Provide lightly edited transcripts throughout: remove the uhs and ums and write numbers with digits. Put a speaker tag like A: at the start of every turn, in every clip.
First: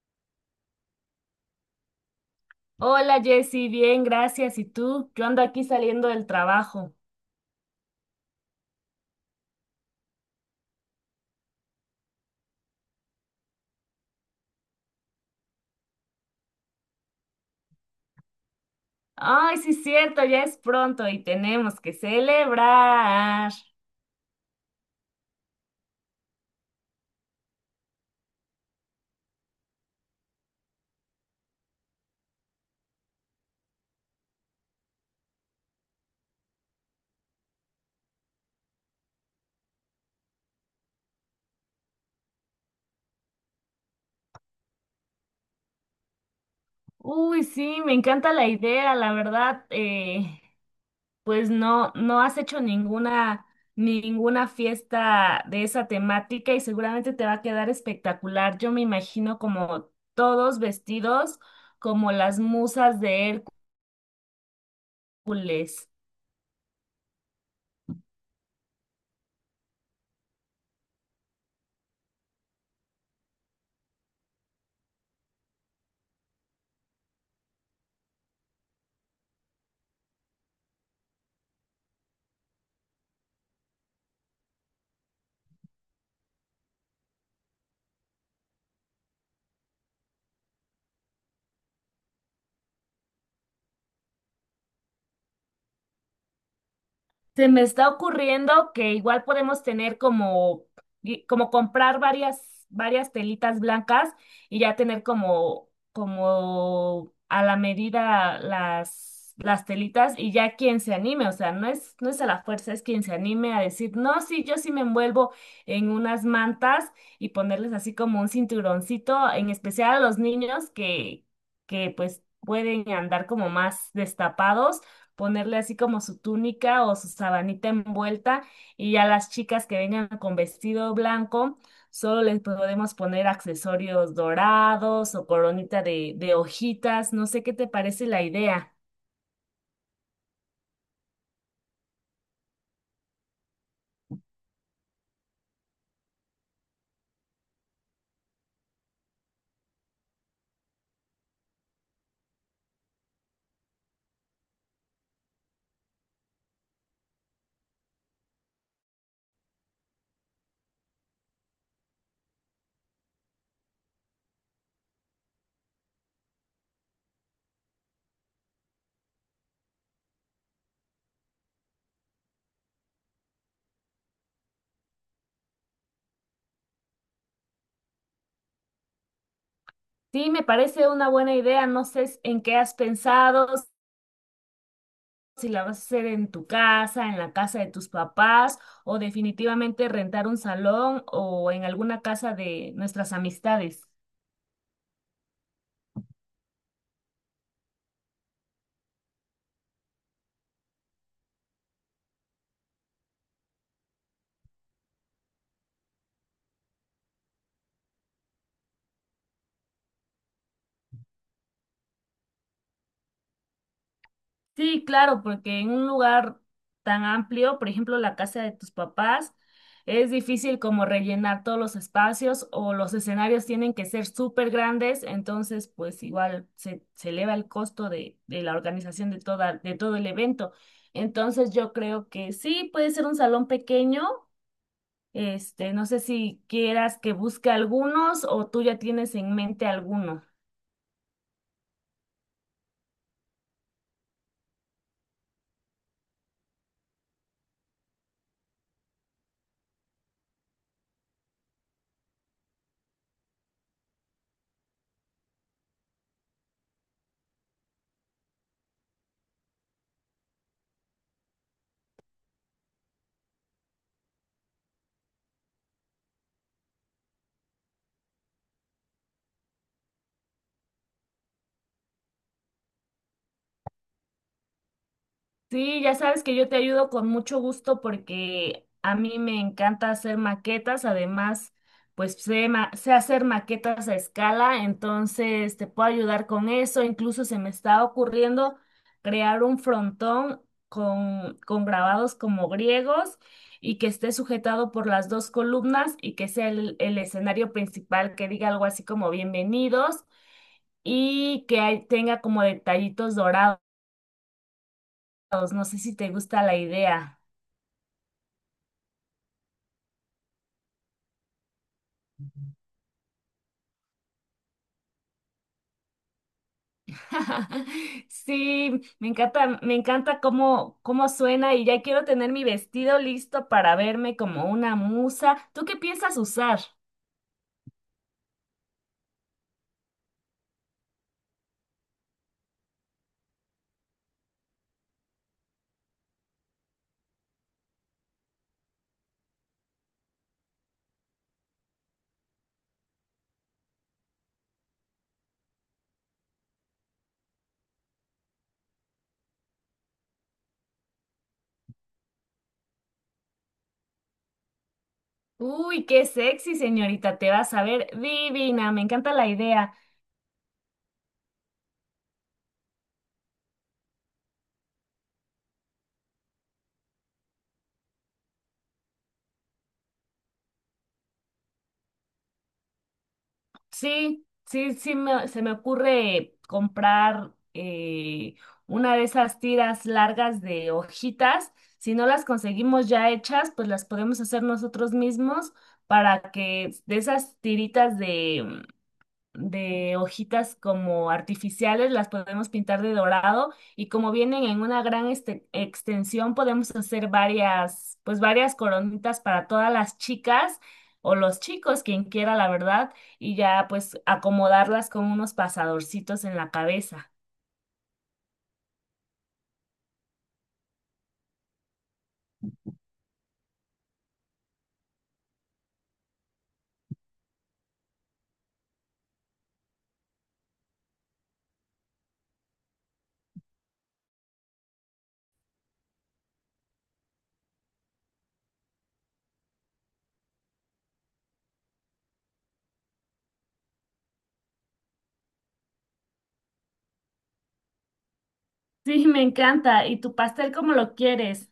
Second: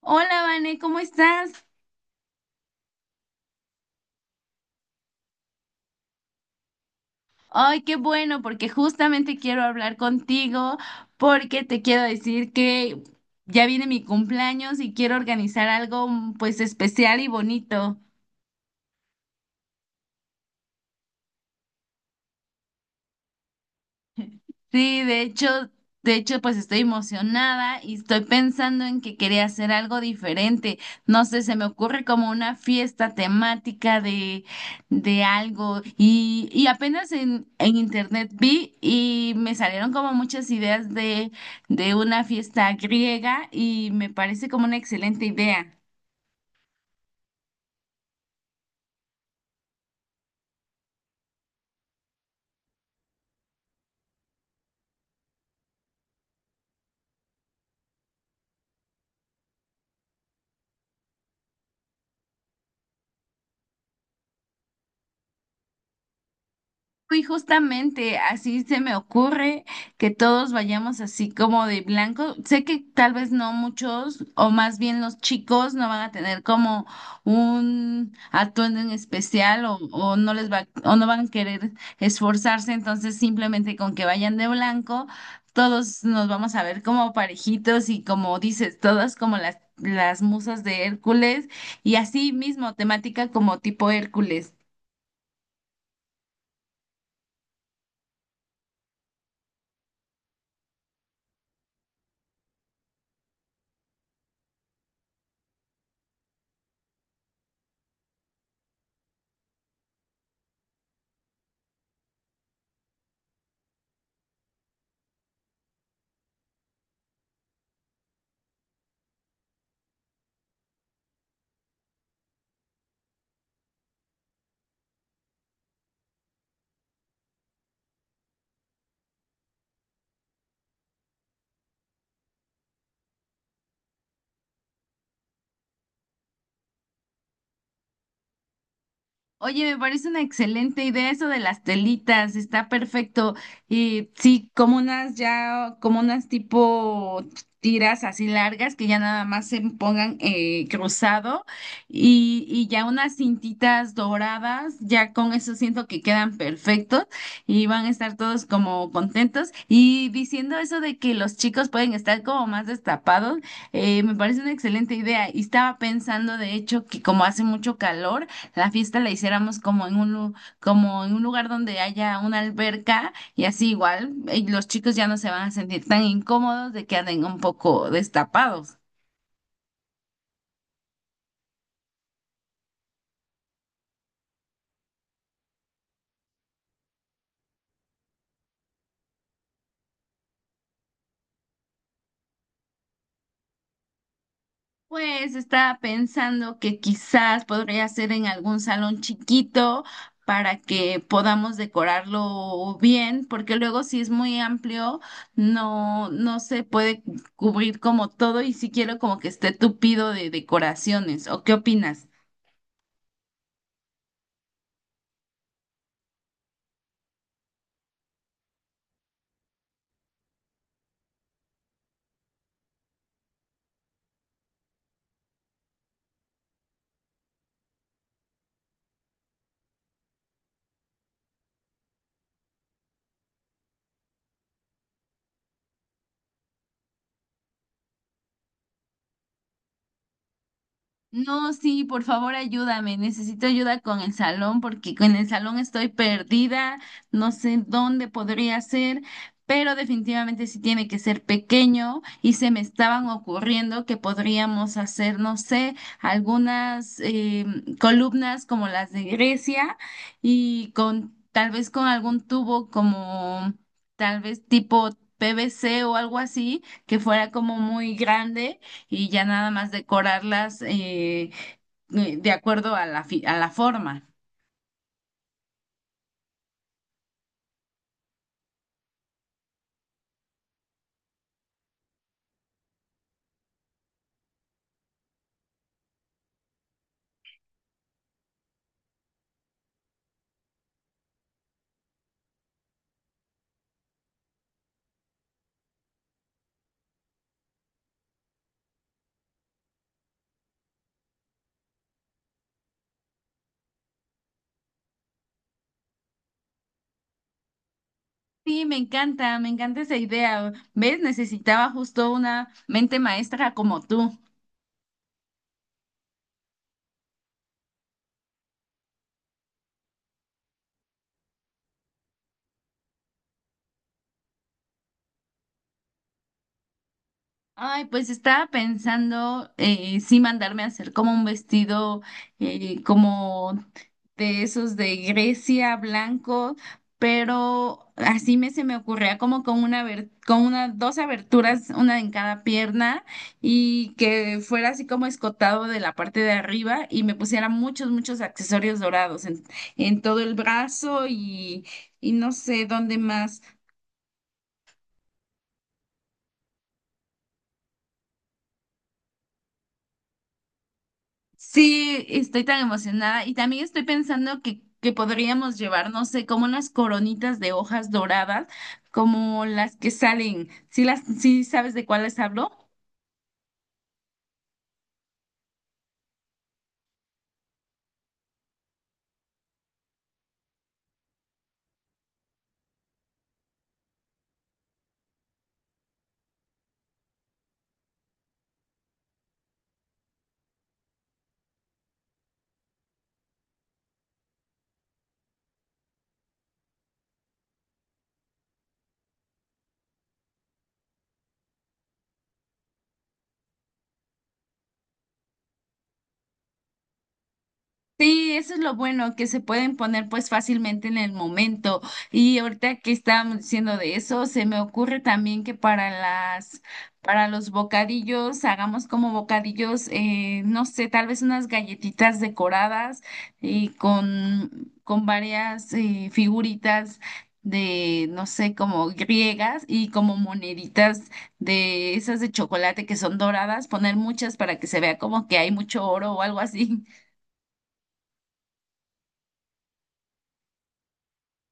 A: Hola, Vane, ¿cómo estás?
B: Hola Jessy, bien, gracias. ¿Y tú? Yo ando aquí saliendo del trabajo.
A: Ay, qué bueno, porque justamente quiero hablar contigo, porque te quiero decir que ya viene mi cumpleaños y quiero organizar algo pues especial y bonito.
B: Ay, sí, cierto, ya es pronto y tenemos que celebrar.
A: Sí, de hecho, pues estoy emocionada y estoy pensando en que quería hacer algo diferente. No sé, se me ocurre como una fiesta temática de algo. Y, y apenas en internet vi y me salieron como muchas ideas de una fiesta griega y me parece como una excelente idea.
B: Uy, sí, me encanta la idea, la verdad. Pues no, ninguna fiesta de esa temática y seguramente te va a quedar espectacular. Yo me imagino como todos vestidos como las musas de Hércules.
A: Y justamente así se me ocurre que todos vayamos así como de blanco. Sé que tal vez no muchos, o más bien los chicos, no van a tener como un atuendo en especial o no les va, o no van a querer esforzarse. Entonces, simplemente con que vayan de blanco, todos nos vamos a ver como parejitos y como dices, todas como las musas de Hércules y así mismo temática como tipo Hércules.
B: Se me está ocurriendo que igual podemos tener como, como comprar varias telitas blancas y ya tener como, como a la medida las telitas y ya quien se anime, o sea, no es a la fuerza, es quien se anime a decir, no, sí, yo sí me envuelvo en unas mantas y ponerles así como un cinturoncito, en especial a los niños que pues pueden andar como más destapados, ponerle así como su túnica o su sabanita envuelta y ya las chicas que vengan con vestido blanco, solo les podemos poner accesorios dorados o coronita de hojitas, no sé qué te parece la idea.
A: Oye, me parece una excelente idea eso de las telitas, está perfecto. Y sí, como unas ya, como unas tipo tiras así largas que ya nada más se pongan cruzado y ya unas cintitas doradas, ya con eso siento que quedan perfectos y van a estar todos como contentos. Y diciendo eso de que los chicos pueden estar como más destapados, me parece una excelente idea. Y estaba pensando, de hecho, que como hace mucho calor, la fiesta la hiciéramos como en como en un lugar donde haya una alberca y así igual los chicos ya no se van a sentir tan incómodos de que anden un poco destapados.
B: Sí, me parece una buena idea, no sé en qué has pensado, si la vas a hacer en tu casa, en la casa de tus papás o definitivamente rentar un salón o en alguna casa de nuestras amistades.
A: Pues estaba pensando que quizás podría ser en algún salón chiquito para que podamos decorarlo bien, porque luego si es muy amplio no se puede cubrir como todo y si quiero como que esté tupido de decoraciones. ¿O qué opinas?
B: Sí, claro, porque en un lugar tan amplio, por ejemplo, la casa de tus papás, es difícil como rellenar todos los espacios o los escenarios tienen que ser súper grandes, entonces pues igual se eleva el costo de la organización de de todo el evento. Entonces yo creo que sí, puede ser un salón pequeño, este, no sé si quieras que busque algunos o tú ya tienes en mente alguno.
A: No, sí, por favor ayúdame. Necesito ayuda con el salón porque con el salón estoy perdida, no sé dónde podría ser, pero definitivamente sí tiene que ser pequeño y se me estaban ocurriendo que podríamos hacer, no sé, algunas columnas como las de Grecia y con tal vez con algún tubo como tal vez tipo PVC o algo así que fuera como muy grande y ya nada más decorarlas de acuerdo a a la forma.
B: Sí, ya sabes que yo te ayudo con mucho gusto porque a mí me encanta hacer maquetas, además, pues sé hacer maquetas a escala, entonces te puedo ayudar con eso, incluso se me está ocurriendo crear un frontón con grabados como griegos y que esté sujetado por las dos columnas y que sea el escenario principal que diga algo así como bienvenidos y que tenga como detallitos dorados, no sé si te gusta la idea.
A: Sí, me encanta esa idea. ¿Ves? Necesitaba justo una mente maestra como tú.
B: Sí, me encanta cómo suena y ya quiero tener mi vestido listo para verme como una musa. ¿Tú qué piensas usar?
A: Ay, pues estaba pensando sí mandarme a hacer como un vestido como de esos de Grecia blanco, pero así me se me ocurría como con con una dos aberturas, una en cada pierna y que fuera así como escotado de la parte de arriba y me pusiera muchos muchos accesorios dorados en todo el brazo y no sé dónde más.
B: Uy, qué sexy, señorita, te vas a ver divina, me encanta la idea.
A: Sí, estoy tan emocionada y también estoy pensando que podríamos llevar, no sé, como unas coronitas de hojas doradas, como las que salen. Sí sabes de cuáles hablo?
B: Sí, sí, sí, se me ocurre comprar una de esas tiras largas de hojitas. Si no las conseguimos ya hechas, pues las podemos hacer nosotros mismos para que de esas tiritas de hojitas como artificiales, las podemos pintar de dorado y como vienen en una gran extensión, podemos hacer varias, pues varias coronitas para todas las chicas o los chicos, quien quiera, la verdad, y ya pues acomodarlas con unos pasadorcitos en la cabeza.
A: Sí, eso es lo bueno, que se pueden poner pues fácilmente en el momento. Y ahorita que estábamos diciendo de eso, se me ocurre también que para para los bocadillos, hagamos como bocadillos, no sé, tal vez unas galletitas decoradas y con varias figuritas de, no sé, como griegas y como moneditas de esas de chocolate que son doradas, poner muchas para que se vea como que hay mucho oro o algo así.
B: Sí, me encanta. ¿Y tu pastel cómo lo quieres?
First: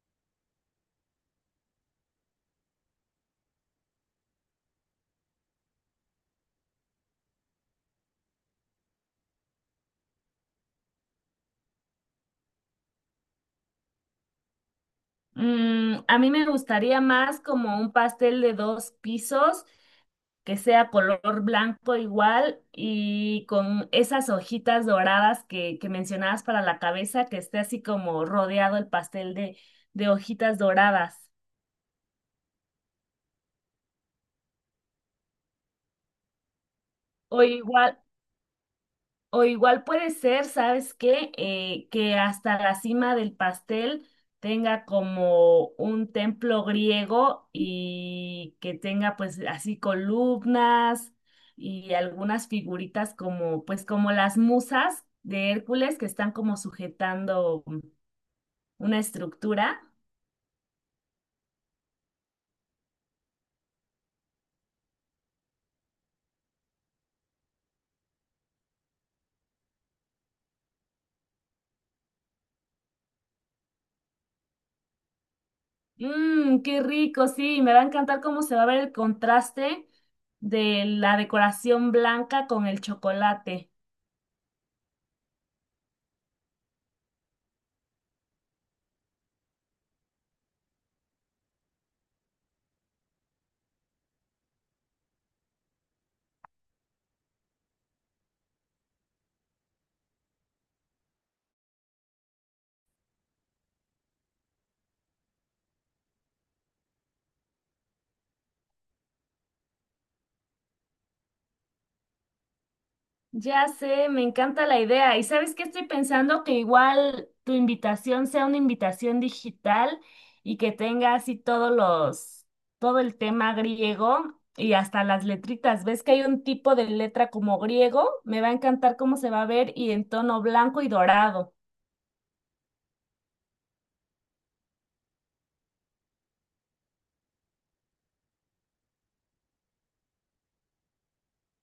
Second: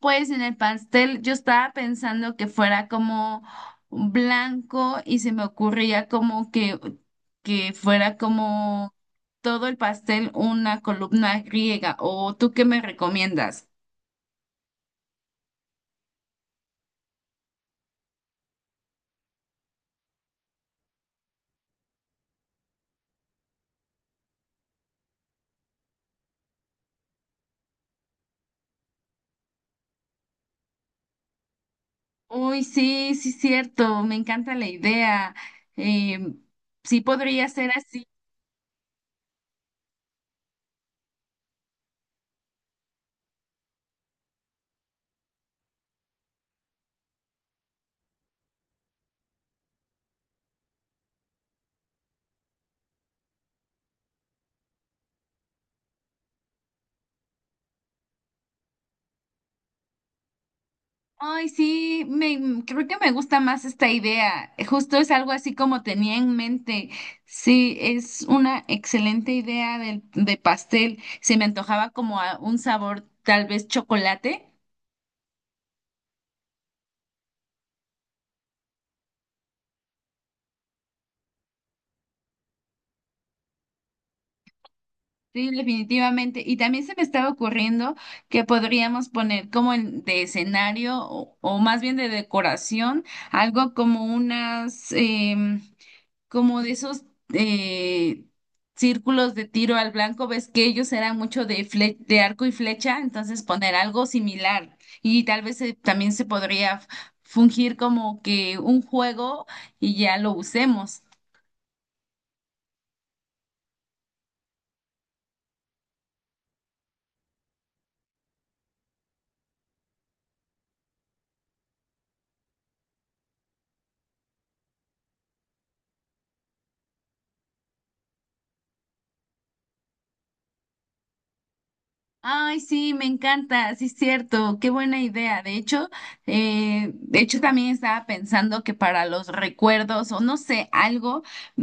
A: Pues en el pastel yo estaba pensando que fuera como blanco y se me ocurría como que fuera como todo el pastel una columna griega. ¿O tú qué me recomiendas?
B: Mm, a mí me gustaría más como un pastel de dos pisos que sea color blanco igual y con esas hojitas doradas que mencionabas para la cabeza, que esté así como rodeado el pastel de hojitas doradas.
A: Uy, sí, sí, cierto, me encanta la idea. Em, sí
B: O
A: podría ser
B: igual,
A: así.
B: O igual puede ser, ¿sabes qué? Que hasta la cima del pastel tenga como un templo griego y que tenga pues así columnas y algunas figuritas como pues como las musas de Hércules que están como sujetando una estructura.
A: Ay, sí, me, mm, creo que me gusta más esta idea. Justo es algo así como tenía en mente. Sí, es una excelente idea pastel. Se me antojaba como a un sabor tal vez chocolate.
B: Mmm, qué rico, sí, me va a encantar cómo se va a ver el contraste de la decoración blanca con el chocolate.
A: Sí, definitivamente. Y también se me estaba ocurriendo que podríamos poner como de escenario o más bien de decoración, algo como unas, em, como de esos eh, círculos de tiro al blanco, ves que ellos eran mucho de arco y flecha, entonces poner algo similar y tal vez también se podría fungir como que un juego y ya lo usemos.
B: Ya sé, me encanta la idea. ¿Y sabes qué estoy pensando? Que igual tu invitación sea una invitación digital y que tenga así todo el tema griego y hasta las letritas. ¿Ves que hay un tipo de letra como griego? Me va a encantar cómo se va a ver y en tono blanco y dorado.
A: Ay, sí, me encanta, sí es cierto, qué buena idea. De hecho, de hecho también estaba pensando que para los recuerdos o no sé, algo,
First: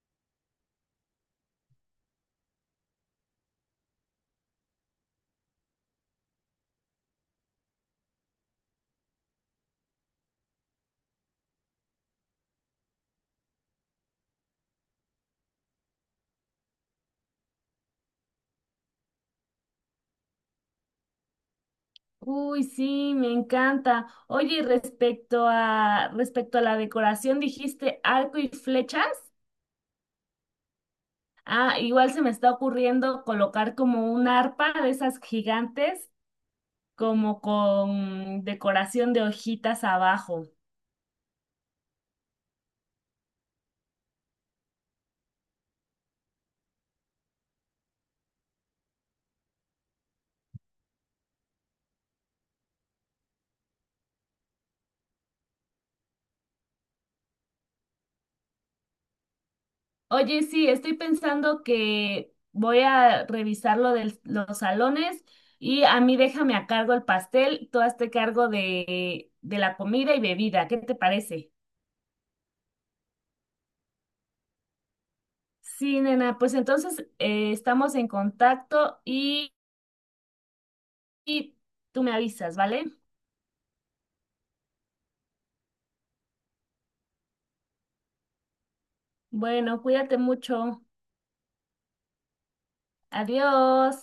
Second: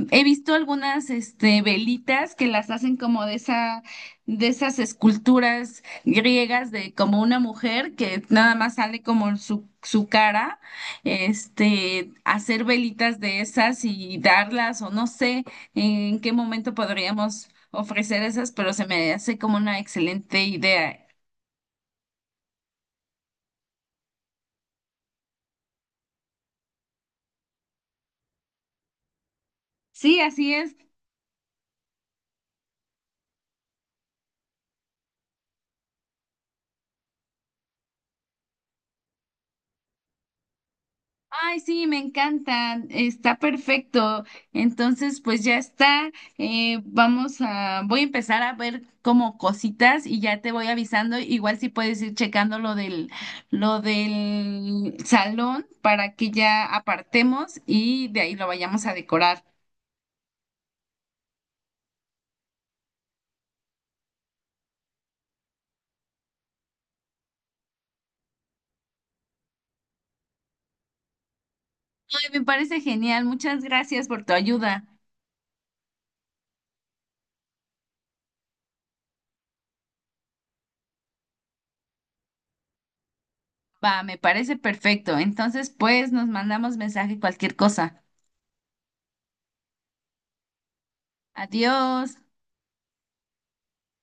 A: he visto algunas este velitas que las hacen como de esa de esas esculturas griegas de como una mujer que nada más sale como su cara, este, hacer velitas de esas y darlas o no sé en qué momento podríamos ofrecer esas, pero se me hace como una excelente idea.
B: Uy, sí, me encanta. Oye, y respecto a la decoración, dijiste arco y flechas.
A: Sí, así es.
B: Ah, igual se me está ocurriendo colocar como un arpa de esas gigantes, como con decoración de hojitas abajo.
A: Ay, sí, me encantan. Está perfecto. Entonces, pues ya está. Voy a empezar a ver como cositas y ya te voy avisando. Igual si puedes ir checando lo del salón para que ya apartemos y de ahí lo vayamos a decorar.
B: Oye, sí, estoy pensando que voy a revisar lo de los salones y a mí déjame a cargo el pastel, tú hazte cargo de la comida y bebida. ¿Qué te parece?
A: Ay, me parece genial. Muchas gracias por tu ayuda.
B: Sí, nena, pues entonces estamos en contacto y tú me avisas, ¿vale?
A: Va, me parece perfecto. Entonces, pues nos mandamos mensaje cualquier cosa.
B: Bueno, cuídate mucho.
A: Adiós.
B: Adiós.